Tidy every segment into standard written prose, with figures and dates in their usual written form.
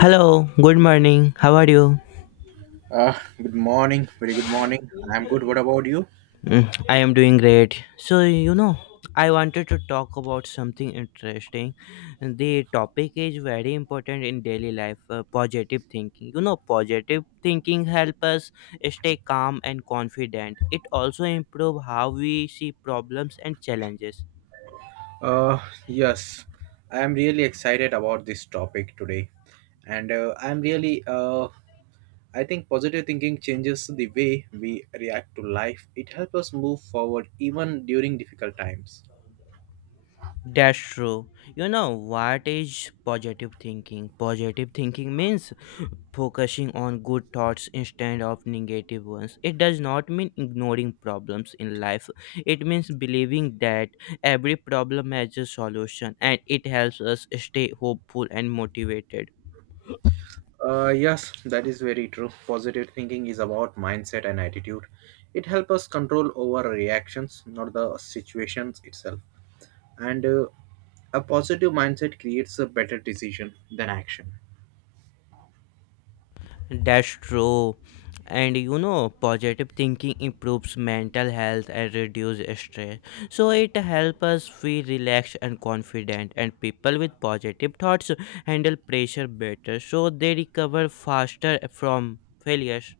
Hello, good morning. How are you? Good morning. Very good morning. I'm good. What about you? I am doing great. So, I wanted to talk about something interesting. The topic is very important in daily life, positive thinking. Positive thinking help us stay calm and confident. It also improve how we see problems and challenges. Uh, yes, I'm really excited about this topic today, and I think positive thinking changes the way we react to life. It helps us move forward even during difficult times. That's true. You know what is positive thinking? Positive thinking means focusing on good thoughts instead of negative ones. It does not mean ignoring problems in life. It means believing that every problem has a solution and it helps us stay hopeful and motivated. Yes, that is very true. Positive thinking is about mindset and attitude. It helps us control over reactions, not the situations itself. And a positive mindset creates a better decision than action. That's true. And positive thinking improves mental health and reduces stress. So it helps us feel relaxed and confident. And people with positive thoughts handle pressure better. So they recover faster from failures.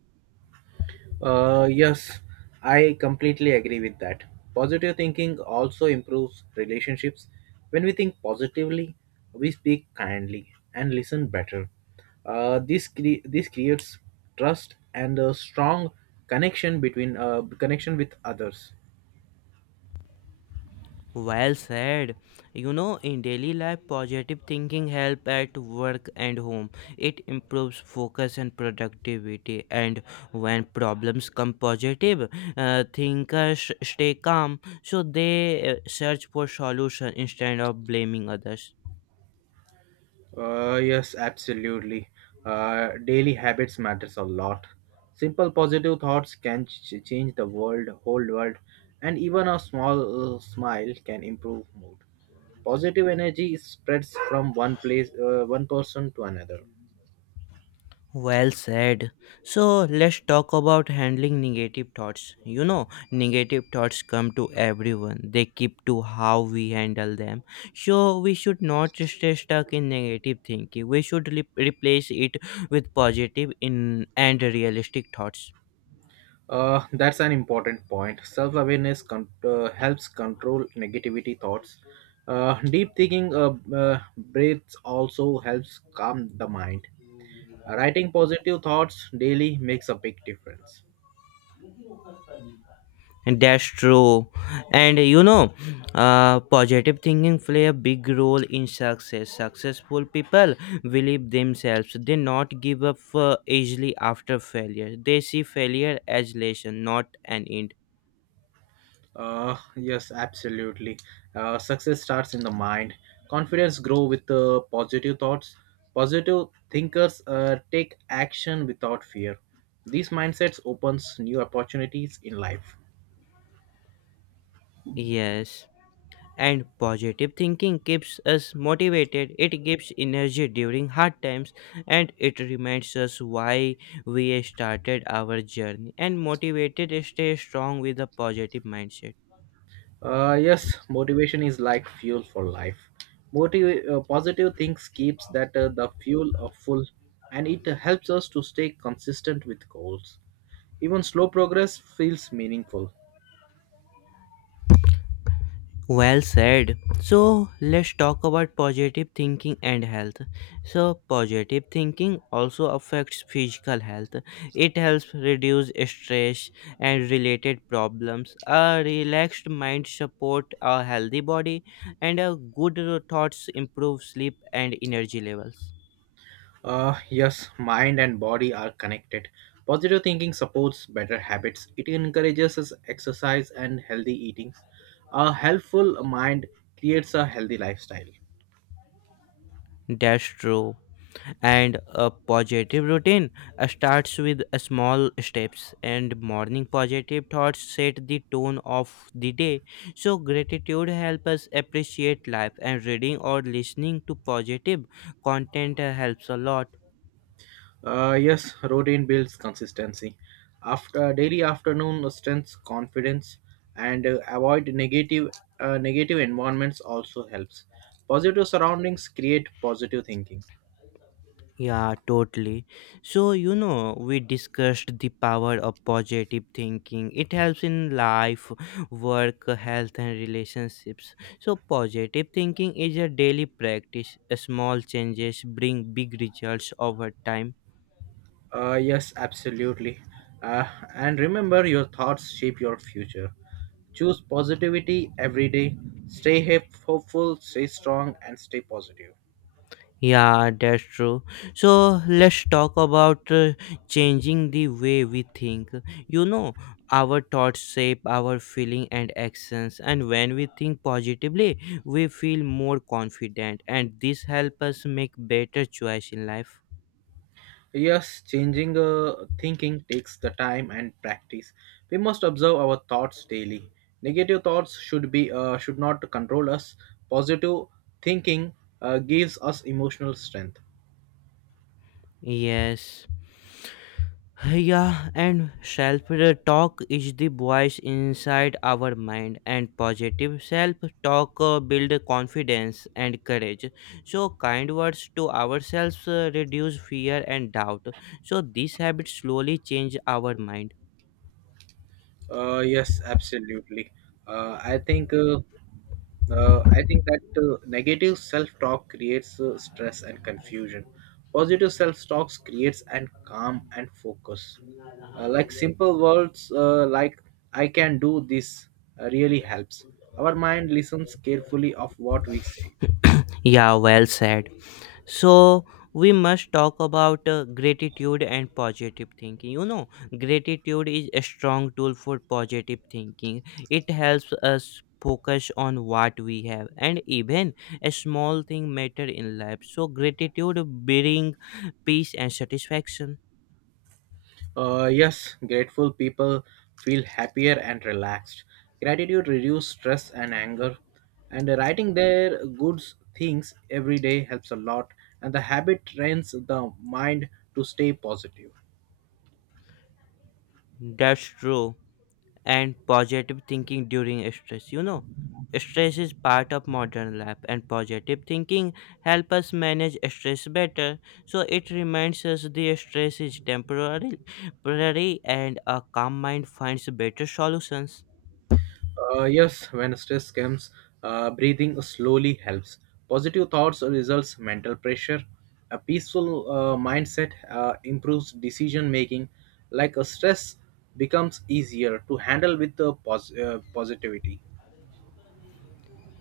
Yes, I completely agree with that. Positive thinking also improves relationships. When we think positively, we speak kindly and listen better. This creates trust and a strong connection between uh, connection with others. Well said. In daily life, positive thinking help at work and home. It improves focus and productivity. And when problems come positive, thinkers stay calm, so they search for solution instead of blaming others. Yes, absolutely. Daily habits matters a lot. Simple positive thoughts can change the world, whole world, and even a small smile can improve mood. Positive energy spreads from one person to another. Well said. So let's talk about handling negative thoughts. Negative thoughts come to everyone, they keep to how we handle them. So we should not stay stuck in negative thinking, we should replace it with positive and realistic thoughts. That's an important point. Self awareness helps control negativity thoughts. Deep thinking breaths also helps calm the mind. Writing positive thoughts daily makes a big difference. That's true. And positive thinking play a big role in success. Successful people believe themselves. They not give up easily after failure. They see failure as lesson, not an end. Yes, absolutely. Success starts in the mind. Confidence grow with positive thoughts. Positive thinkers take action without fear. These mindsets opens new opportunities in life. Yes. And positive thinking keeps us motivated. It gives energy during hard times and it reminds us why we started our journey. And motivated stay strong with a positive mindset. Yes, motivation is like fuel for life. Positive things keeps that the fuel of full, and it helps us to stay consistent with goals. Even slow progress feels meaningful. Well said. So let's talk about positive thinking and health. So positive thinking also affects physical health. It helps reduce stress and related problems. A relaxed mind support a healthy body and a good thoughts improve sleep and energy levels. Yes, mind and body are connected. Positive thinking supports better habits. It encourages us exercise and healthy eating. A helpful mind creates a healthy lifestyle. That's true. And a positive routine starts with a small steps, and morning positive thoughts set the tone of the day. So gratitude helps us appreciate life, and reading or listening to positive content helps a lot. Yes, routine builds consistency. After daily afternoon strengths confidence and avoid negative environments also helps. Positive surroundings create positive thinking. Yeah, totally. So, we discussed the power of positive thinking. It helps in life, work, health, and relationships. So, positive thinking is a daily practice. Small changes bring big results over time. Yes, absolutely. Uh, and remember, your thoughts shape your future. Choose positivity every day. Stay hopeful, stay strong, and stay positive. Yeah, that's true. So let's talk about changing the way we think. You know, our thoughts shape our feeling and actions, and when we think positively, we feel more confident, and this helps us make better choice in life. Yes, changing thinking takes the time and practice. We must observe our thoughts daily. Negative thoughts should not control us. Positive thinking gives us emotional strength. Yes. Yeah, and self talk is the voice inside our mind, and positive self talk build confidence and courage. So, kind words to ourselves reduce fear and doubt. So, this habit slowly change our mind. Yes, absolutely. Uh, I think uh, I think that negative self-talk creates stress and confusion. Positive self-talk creates and calm and focus. Like simple words like "I can do this" really helps. Our mind listens carefully of what we say. Yeah, well said. So we must talk about gratitude and positive thinking. Gratitude is a strong tool for positive thinking. It helps us focus on what we have and even a small thing matter in life. So gratitude bring peace and satisfaction. Yes, grateful people feel happier and relaxed. Gratitude reduces stress and anger, and writing their good things every day helps a lot. And the habit trains the mind to stay positive. That's true. And positive thinking during stress. Stress is part of modern life, and positive thinking help us manage stress better. So it reminds us the stress is temporary, and a calm mind finds better solutions. Yes, when stress comes, breathing slowly helps. Positive thoughts results mental pressure. A peaceful mindset improves decision making. Like a stress becomes easier to handle with the positivity.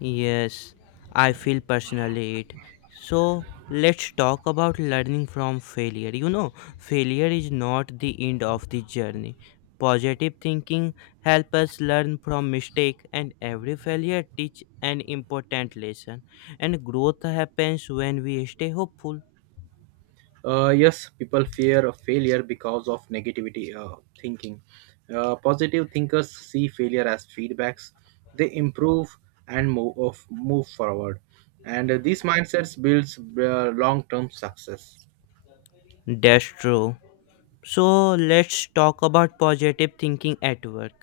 Yes, I feel personally it. So let's talk about learning from failure. Failure is not the end of the journey. Positive thinking helps us learn from mistake and every failure teach an important lesson and growth happens when we stay hopeful. Yes, people fear of failure because of negativity thinking. Positive thinkers see failure as feedbacks. They improve and move forward, and these mindsets builds long-term success. That's true. So let's talk about positive thinking at work.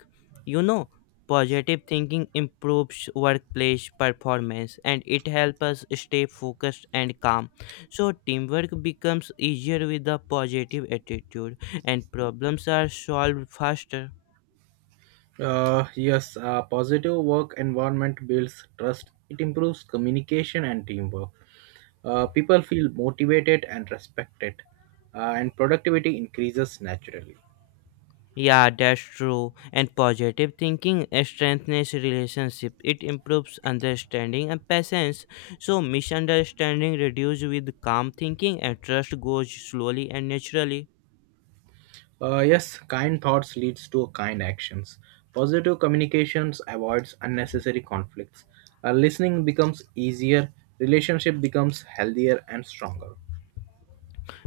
You know, positive thinking improves workplace performance and it helps us stay focused and calm. So teamwork becomes easier with a positive attitude and problems are solved faster. Yes, a positive work environment builds trust. It improves communication and teamwork. People feel motivated and respected, and productivity increases naturally. Yeah, that's true. And positive thinking strengthens relationship. It improves understanding and patience. So misunderstanding reduces with calm thinking and trust goes slowly and naturally. Yes, kind thoughts leads to kind actions. Positive communications avoids unnecessary conflicts. Listening becomes easier, relationship becomes healthier and stronger.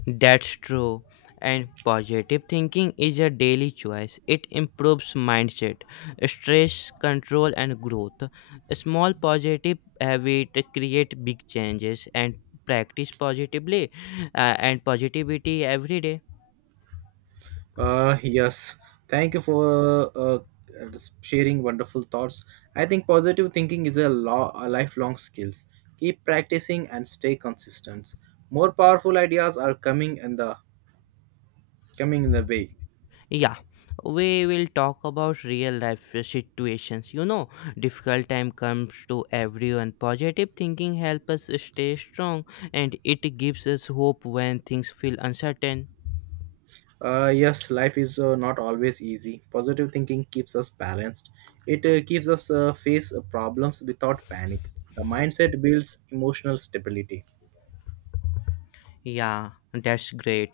That's true. And positive thinking is a daily choice. It improves mindset, stress control and growth. A small positive habit create big changes and practice positively and positivity every day. Yes, thank you for sharing wonderful thoughts. I think positive thinking is a lifelong skills. Keep practicing and stay consistent. More powerful ideas are coming in the way. Yeah, we will talk about real life situations. Difficult time comes to everyone. Positive thinking helps us stay strong and it gives us hope when things feel uncertain. Yes, life is not always easy. Positive thinking keeps us balanced. It keeps us face problems without panic. The mindset builds emotional stability. Yeah, that's great.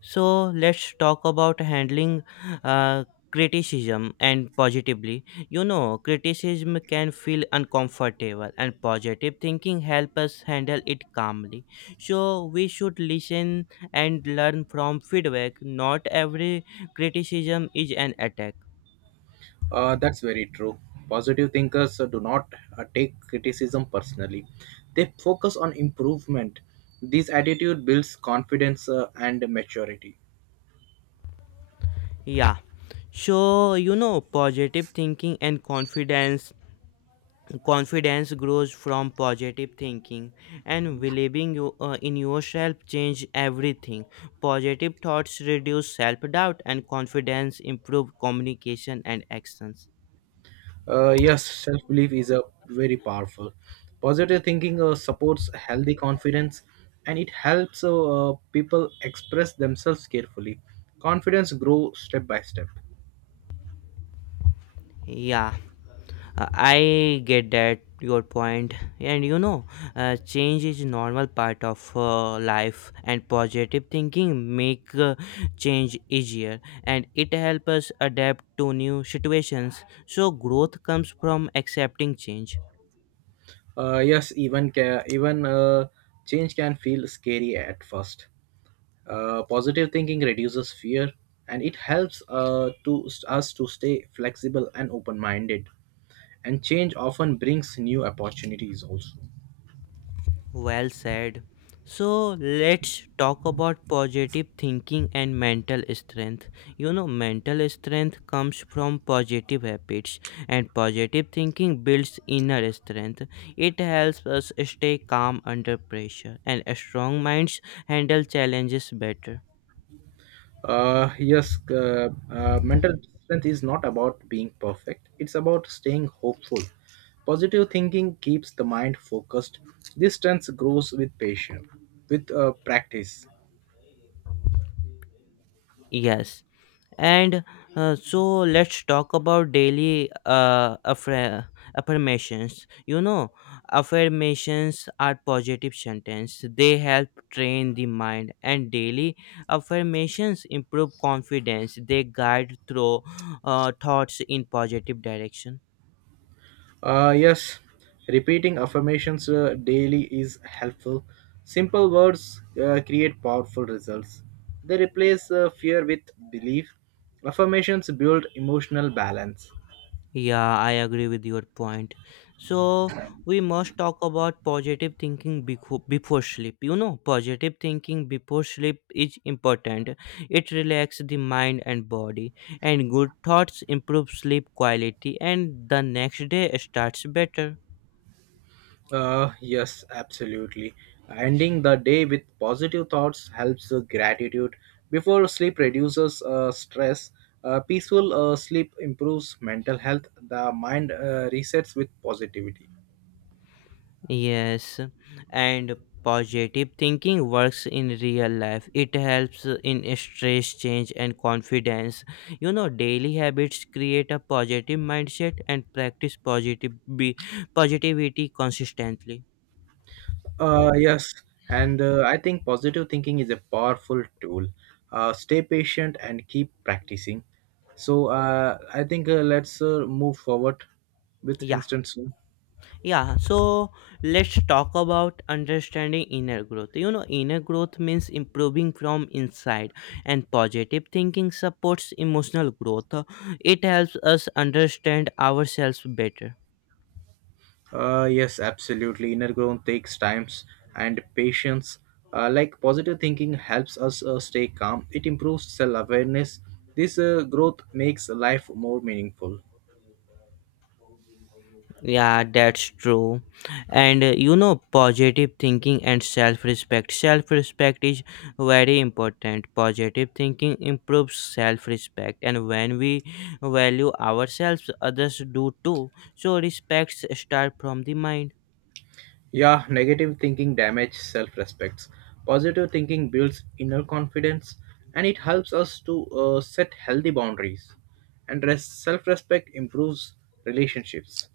So let's talk about handling uh, criticism and positively. Criticism can feel uncomfortable, and positive thinking help us handle it calmly. So we should listen and learn from feedback. Not every criticism is an attack. That's very true. Positive thinkers do not take criticism personally. They focus on improvement. This attitude builds confidence and maturity. Yeah. So positive thinking and confidence. Confidence grows from positive thinking and believing in yourself change everything. Positive thoughts reduce self-doubt and confidence improve communication and actions. Yes, self belief is a very powerful. Positive thinking supports healthy confidence and it helps people express themselves carefully. Confidence grows step by step. Yeah, I get that your point. And change is normal part of life, and positive thinking make change easier, and it helps us adapt to new situations, so growth comes from accepting change. Yes, even even change can feel scary at first. Positive thinking reduces fear and it helps to us to stay flexible and open minded. And change often brings new opportunities also. Well said. So let's talk about positive thinking and mental strength. Mental strength comes from positive habits, and positive thinking builds inner strength. It helps us stay calm under pressure, and strong minds handle challenges better. Yes, mental strength is not about being perfect, it's about staying hopeful. Positive thinking keeps the mind focused. This strength grows with patience, with practice. Yes. And so let's talk about daily affirmations. Affirmations are positive sentence. They help train the mind, and daily affirmations improve confidence. They guide through thoughts in positive direction. Yes, repeating affirmations daily is helpful. Simple words create powerful results. They replace fear with belief. Affirmations build emotional balance. Yeah, I agree with your point. So, we must talk about positive thinking before sleep. Positive thinking before sleep is important. It relaxes the mind and body, and good thoughts improve sleep quality, and the next day starts better. Yes, absolutely. Ending the day with positive thoughts helps gratitude. Before sleep reduces stress, peaceful sleep improves mental health. The mind resets with positivity. Yes, and positive thinking works in real life. It helps in stress change and confidence. Daily habits create a positive mindset and practice positive be positivity consistently. Yes, and I think positive thinking is a powerful tool. Stay patient and keep practicing. So I think let's move forward with Yeah, instance. yeah. So let's talk about understanding inner growth. Inner growth means improving from inside, and positive thinking supports emotional growth. It helps us understand ourselves better. Yes, absolutely. Inner growth takes times and patience. Like positive thinking helps us stay calm. It improves self-awareness. This growth makes life more meaningful. Yeah, that's true. And positive thinking and self respect. Self respect is very important. Positive thinking improves self respect, and when we value ourselves, others do too. So, respects start from the mind. Yeah, negative thinking damages self-respect. Positive thinking builds inner confidence and it helps us to set healthy boundaries. And self-respect improves relationships.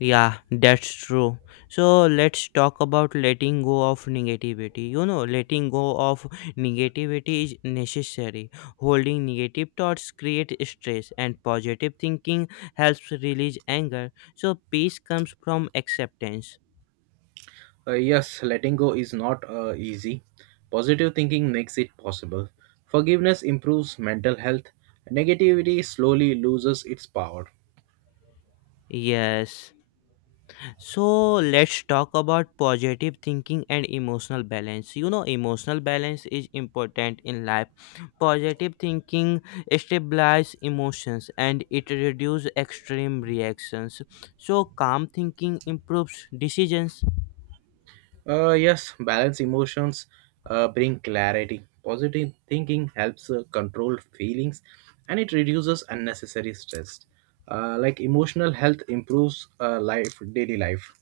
Yeah, that's true. So let's talk about letting go of negativity. Letting go of negativity is necessary. Holding negative thoughts create stress and positive thinking helps release anger. So peace comes from acceptance. Yes, letting go is not easy. Positive thinking makes it possible. Forgiveness improves mental health. Negativity slowly loses its power. Yes. So let's talk about positive thinking and emotional balance. Emotional balance is important in life. Positive thinking stabilizes emotions and it reduces extreme reactions. So calm thinking improves decisions. Yes, balance emotions bring clarity. Positive thinking helps control feelings and it reduces unnecessary stress. Like emotional health improves life daily life.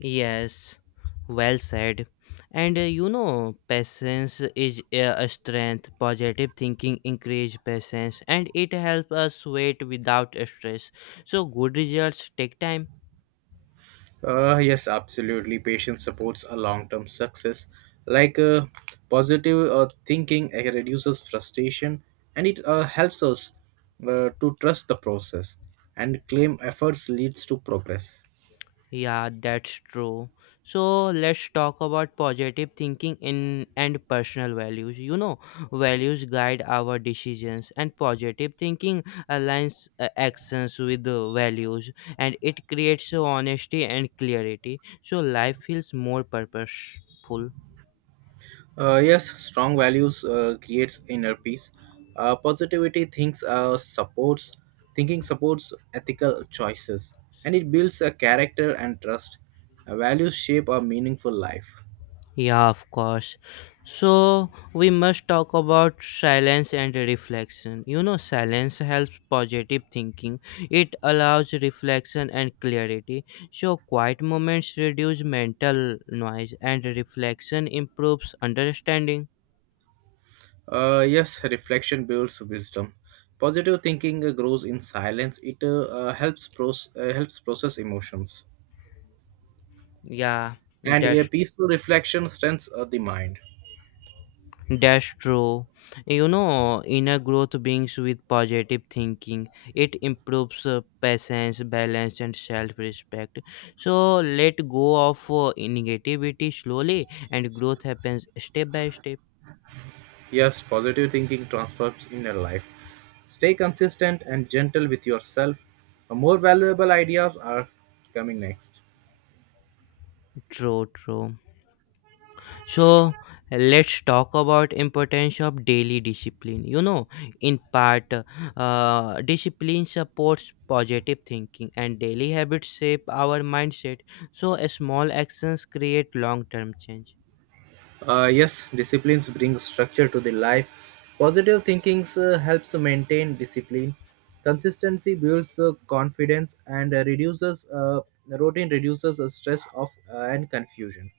Yes, well said. And patience is a strength. Positive thinking increase patience and it helps us wait without stress. So good results take time. Yes, absolutely. Patience supports a long-term success. Like positive thinking reduces frustration, and it helps us to trust the process and claim efforts leads to progress. Yeah, that's true. So let's talk about positive thinking in and personal values. Values guide our decisions, and positive thinking aligns actions with the values, and it creates honesty and clarity. So life feels more purposeful. Yes, strong values creates inner peace. Positivity thinks supports thinking supports ethical choices, and it builds a character and trust. Values shape a meaningful life. Yeah, of course. So, we must talk about silence and reflection. Silence helps positive thinking, it allows reflection and clarity. So, quiet moments reduce mental noise, and reflection improves understanding. Yes, reflection builds wisdom. Positive thinking grows in silence. It helps process emotions, Yeah, and a that's peaceful reflection strengthens the mind. That's true. Inner growth brings with positive thinking. It improves patience, balance, and self respect. So let go of negativity slowly, and growth happens step by step. Yes, positive thinking transforms inner life. Stay consistent and gentle with yourself. More valuable ideas are coming next. True, true. So let's talk about importance of daily discipline. In part, discipline supports positive thinking, and daily habits shape our mindset. So small actions create long-term change. Yes, disciplines bring structure to the life. Positive thinking helps maintain discipline. Consistency builds confidence and reduces routine reduces stress of and confusion.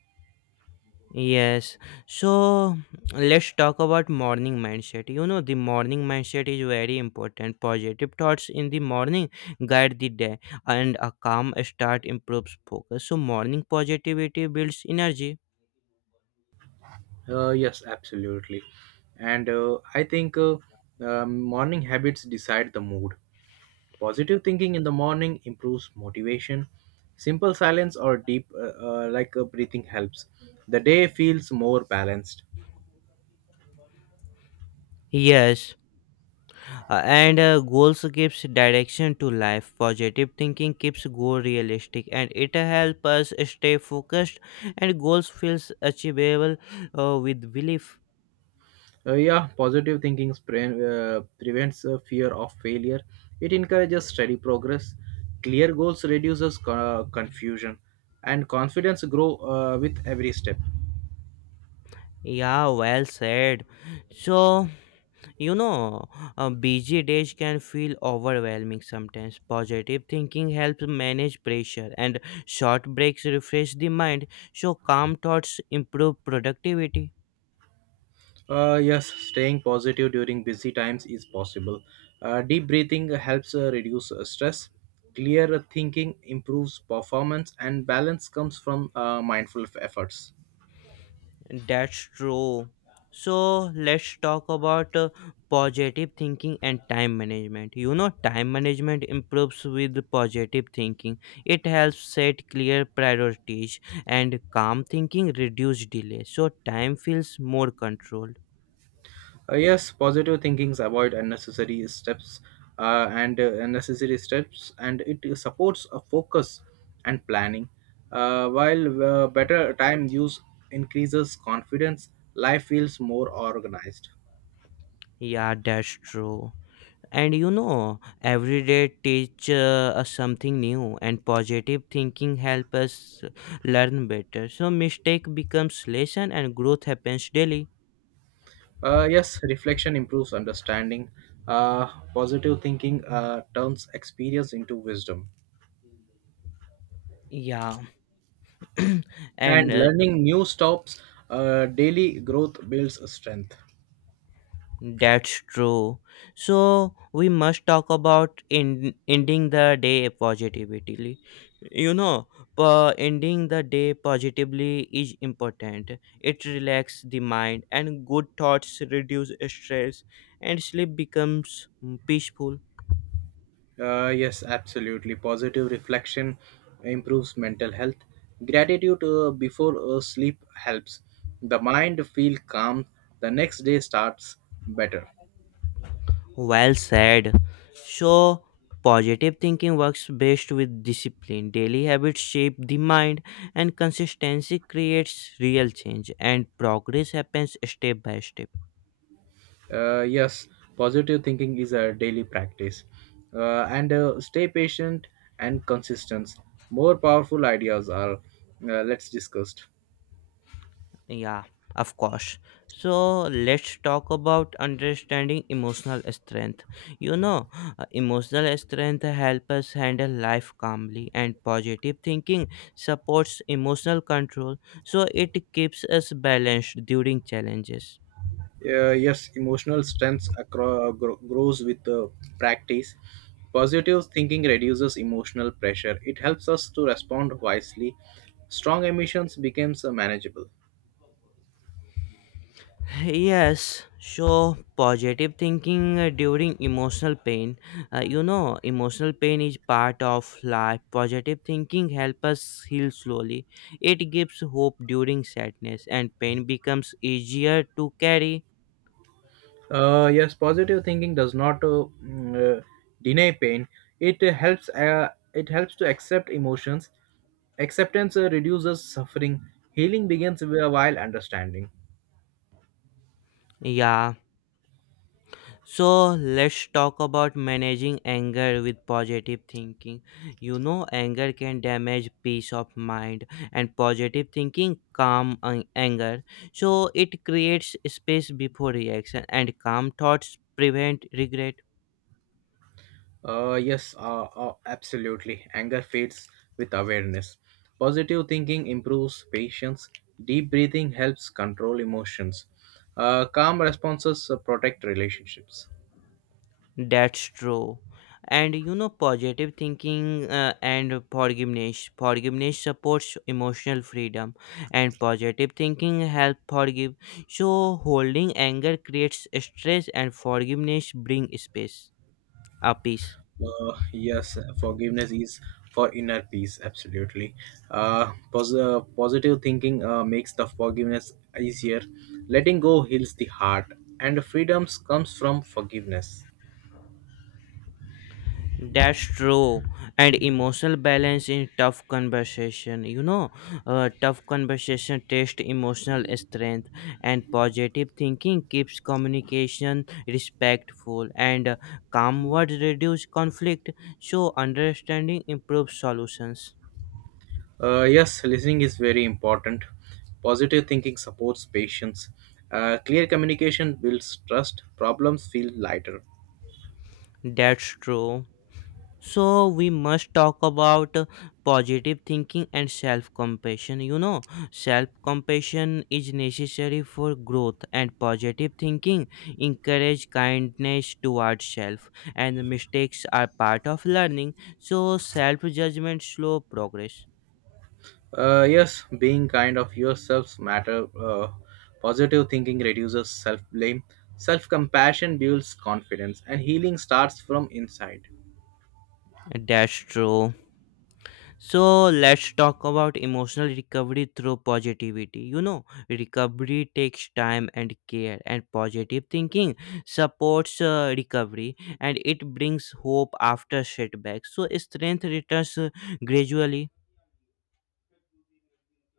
Yes. So let's talk about morning mindset. The morning mindset is very important. Positive thoughts in the morning guide the day, and a calm start improves focus. So morning positivity builds energy. Yes, absolutely. And I think morning habits decide the mood. Positive thinking in the morning improves motivation. Simple silence or deep, like breathing, helps. The day feels more balanced. Yes. And goals gives direction to life. Positive thinking keeps goal realistic, and it helps us stay focused, and goals feels achievable with belief. Yeah, positive thinking prevents fear of failure. It encourages steady progress. Clear goals reduces confusion, and confidence grow with every step. Yeah, well said. So, you know busy days can feel overwhelming sometimes. Positive thinking helps manage pressure, and short breaks refresh the mind. So calm thoughts improve productivity. Yes, staying positive during busy times is possible. Deep breathing helps reduce stress. Clear thinking improves performance, and balance comes from mindful efforts. That's true. So let's talk about positive thinking and time management. Time management improves with positive thinking. It helps set clear priorities and calm thinking reduce delay. So time feels more controlled. Yes, positive thinkings avoid unnecessary steps and it supports a focus and planning. While better time use increases confidence, life feels more organized. Yeah, that's true. And every day teach us something new, and positive thinking help us learn better. So mistake becomes lesson, and growth happens daily. Yes, reflection improves understanding. Positive thinking turns experience into wisdom, Yeah, and and learning new stops. Daily growth builds strength. that's true. So we must talk about in ending the day positively. You know, ending the day positively is important. It relaxes the mind, and good thoughts reduce stress, and sleep becomes peaceful. Yes, absolutely. Positive reflection improves mental health. Gratitude before sleep helps the mind feel calm. The next day starts better. Well said. So, positive thinking works best with discipline. Daily habits shape the mind, and consistency creates real change, and progress happens step by step. Yes, positive thinking is a daily practice. And stay patient and consistent. More powerful ideas are let's discussed. Yeah, of course. So, let's talk about understanding emotional strength. You know, emotional strength helps us handle life calmly, and positive thinking supports emotional control, so it keeps us balanced during challenges. Yes, emotional strength grows with practice. Positive thinking reduces emotional pressure. It helps us to respond wisely. Strong emotions becomes manageable. Yes, so positive thinking during emotional pain. You know, emotional pain is part of life. Positive thinking helps us heal slowly. It gives hope during sadness, and pain becomes easier to carry. Yes, positive thinking does not deny pain. It helps. It helps to accept emotions. Acceptance reduces suffering. Healing begins while understanding. Yeah. So let's talk about managing anger with positive thinking. You know, anger can damage peace of mind, and positive thinking calm anger. So it creates space before reaction, and calm thoughts prevent regret. Yes, absolutely. Anger fades with awareness. Positive thinking improves patience. Deep breathing helps control emotions. Calm responses protect relationships. That's true. And you know, positive thinking and forgiveness. Forgiveness supports emotional freedom, and positive thinking help forgive. So, holding anger creates stress, and forgiveness brings space, a peace. Yes, forgiveness is for inner peace. Absolutely. Positive thinking makes the forgiveness easier. Letting go heals the heart, and freedoms comes from forgiveness. That's true. And emotional balance in tough conversation. You know, tough conversation test emotional strength, and positive thinking keeps communication respectful, and calm words reduce conflict. So, understanding improves solutions. Yes, listening is very important. Positive thinking supports patience. Clear communication builds trust. Problems feel lighter. That's true. So we must talk about positive thinking and self compassion. You know, self compassion is necessary for growth, and positive thinking encourage kindness towards self. And mistakes are part of learning. So self judgment slow progress. Yes, being kind of yourselves matter. Positive thinking reduces self blame. Self compassion builds confidence, and healing starts from inside. That's true. So let's talk about emotional recovery through positivity. You know, recovery takes time and care, and positive thinking supports recovery and it brings hope after setbacks. So, strength returns gradually.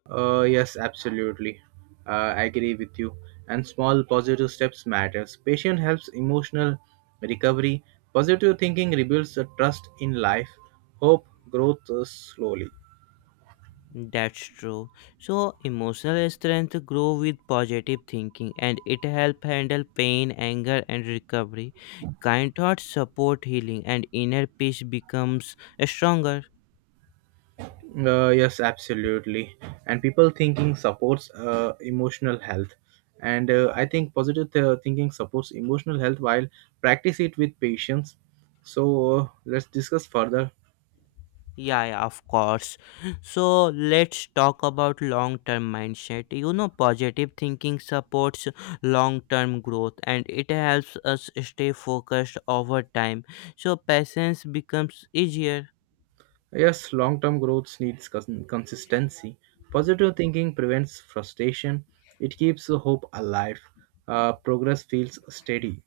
Yes, absolutely. I agree with you. And small positive steps matters. Patient helps emotional recovery. Positive thinking rebuilds the trust in life. Hope growth slowly. That's true. So, emotional strength grow with positive thinking and it help handle pain, anger, and recovery. Kind thoughts support healing, and inner peace becomes stronger. Yes, absolutely. And people thinking supports emotional health. And I think positive thinking supports emotional health while practice it with patience. So let's discuss further. Yeah, yeah, of course. So let's talk about long term mindset. You know, positive thinking supports long term growth and it helps us stay focused over time. So, patience becomes easier. Yes, long term growth needs consistency. Positive thinking prevents frustration, it keeps the hope alive, progress feels steady.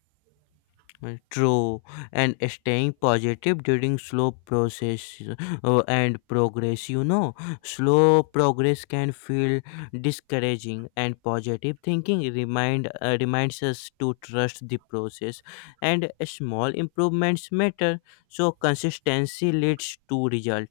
True, and staying positive during slow process and progress, you know, slow progress can feel discouraging, and positive thinking reminds us to trust the process, and small improvements matter. So consistency leads to result.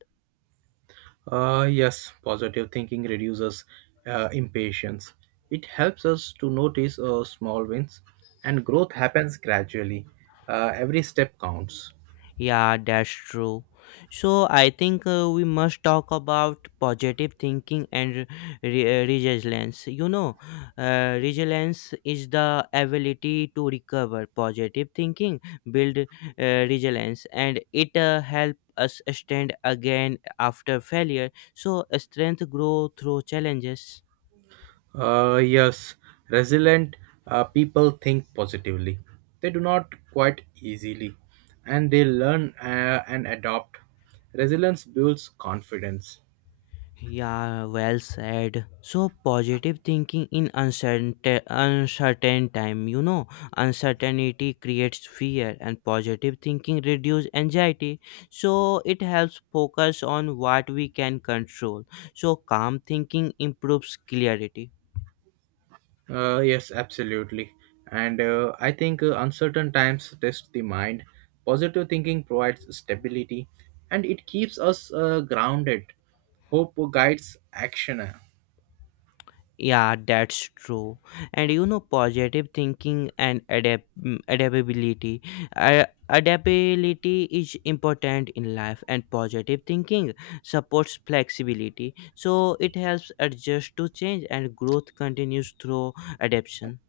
Yes, positive thinking reduces impatience. It helps us to notice small wins, and growth happens gradually. Every step counts. Yeah, that's true. So I think we must talk about positive thinking and resilience. You know, resilience is the ability to recover. Positive thinking build resilience, and it help us stand again after failure. So strength grow through challenges. Yes, resilient people think positively. They do not quite easily, and they learn and adopt. Resilience builds confidence. Yeah, well said. So positive thinking in uncertain time, you know, uncertainty creates fear and positive thinking reduces anxiety. So it helps focus on what we can control. So calm thinking improves clarity. Yes, absolutely. And I think uncertain times test the mind. Positive thinking provides stability, and it keeps us grounded. Hope guides action. Yeah, that's true. And you know, positive thinking and adaptability. Adaptability is important in life, and positive thinking supports flexibility. So it helps adjust to change, and growth continues through adaptation.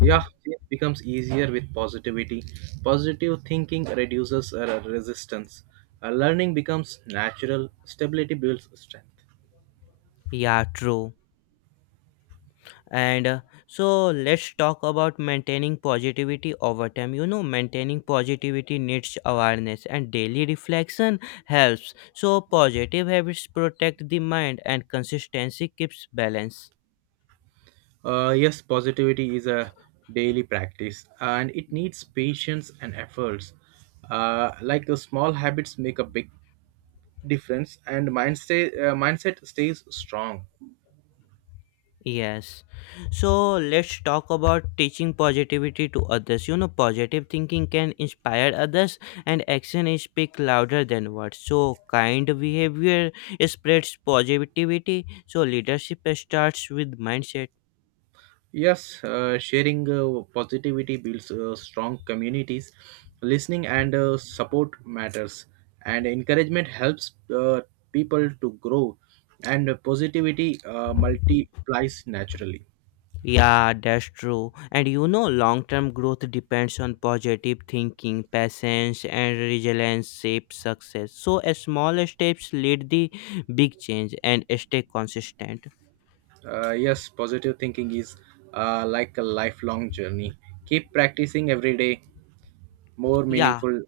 Yeah, it becomes easier with positivity. Positive thinking reduces resistance. Learning becomes natural. Stability builds strength. Yeah, true. And so let's talk about maintaining positivity over time. You know, maintaining positivity needs awareness, and daily reflection helps. So, positive habits protect the mind, and consistency keeps balance. Yes, positivity is a daily practice and it needs patience and efforts. Like the small habits make a big difference, and mindset stays strong. Yes. So, let's talk about teaching positivity to others. You know, positive thinking can inspire others, and action is speak louder than words. So, kind behavior spreads positivity. So, leadership starts with mindset. Yes, sharing positivity builds strong communities. Listening and support matters, and encouragement helps people to grow, and positivity multiplies naturally. Yeah, that's true. And you know, long term growth depends on positive thinking, patience, and resilience shape success. So, a small steps lead the big change and stay consistent. Yes, positive thinking is like a lifelong journey. Keep practicing every day, more Yeah, meaningful.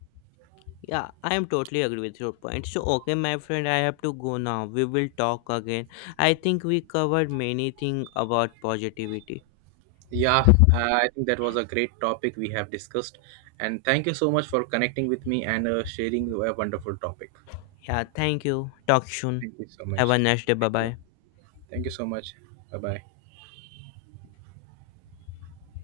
yeah, I am totally agree with your point. So, okay, my friend, I have to go now. We will talk again. I think we covered many things about positivity. Yeah, I think that was a great topic we have discussed, and thank you so much for connecting with me and sharing a wonderful topic. Yeah, thank you. Talk soon. Thank you so much. Have a nice day. Bye Thank you. bye. Thank you so much. Bye bye.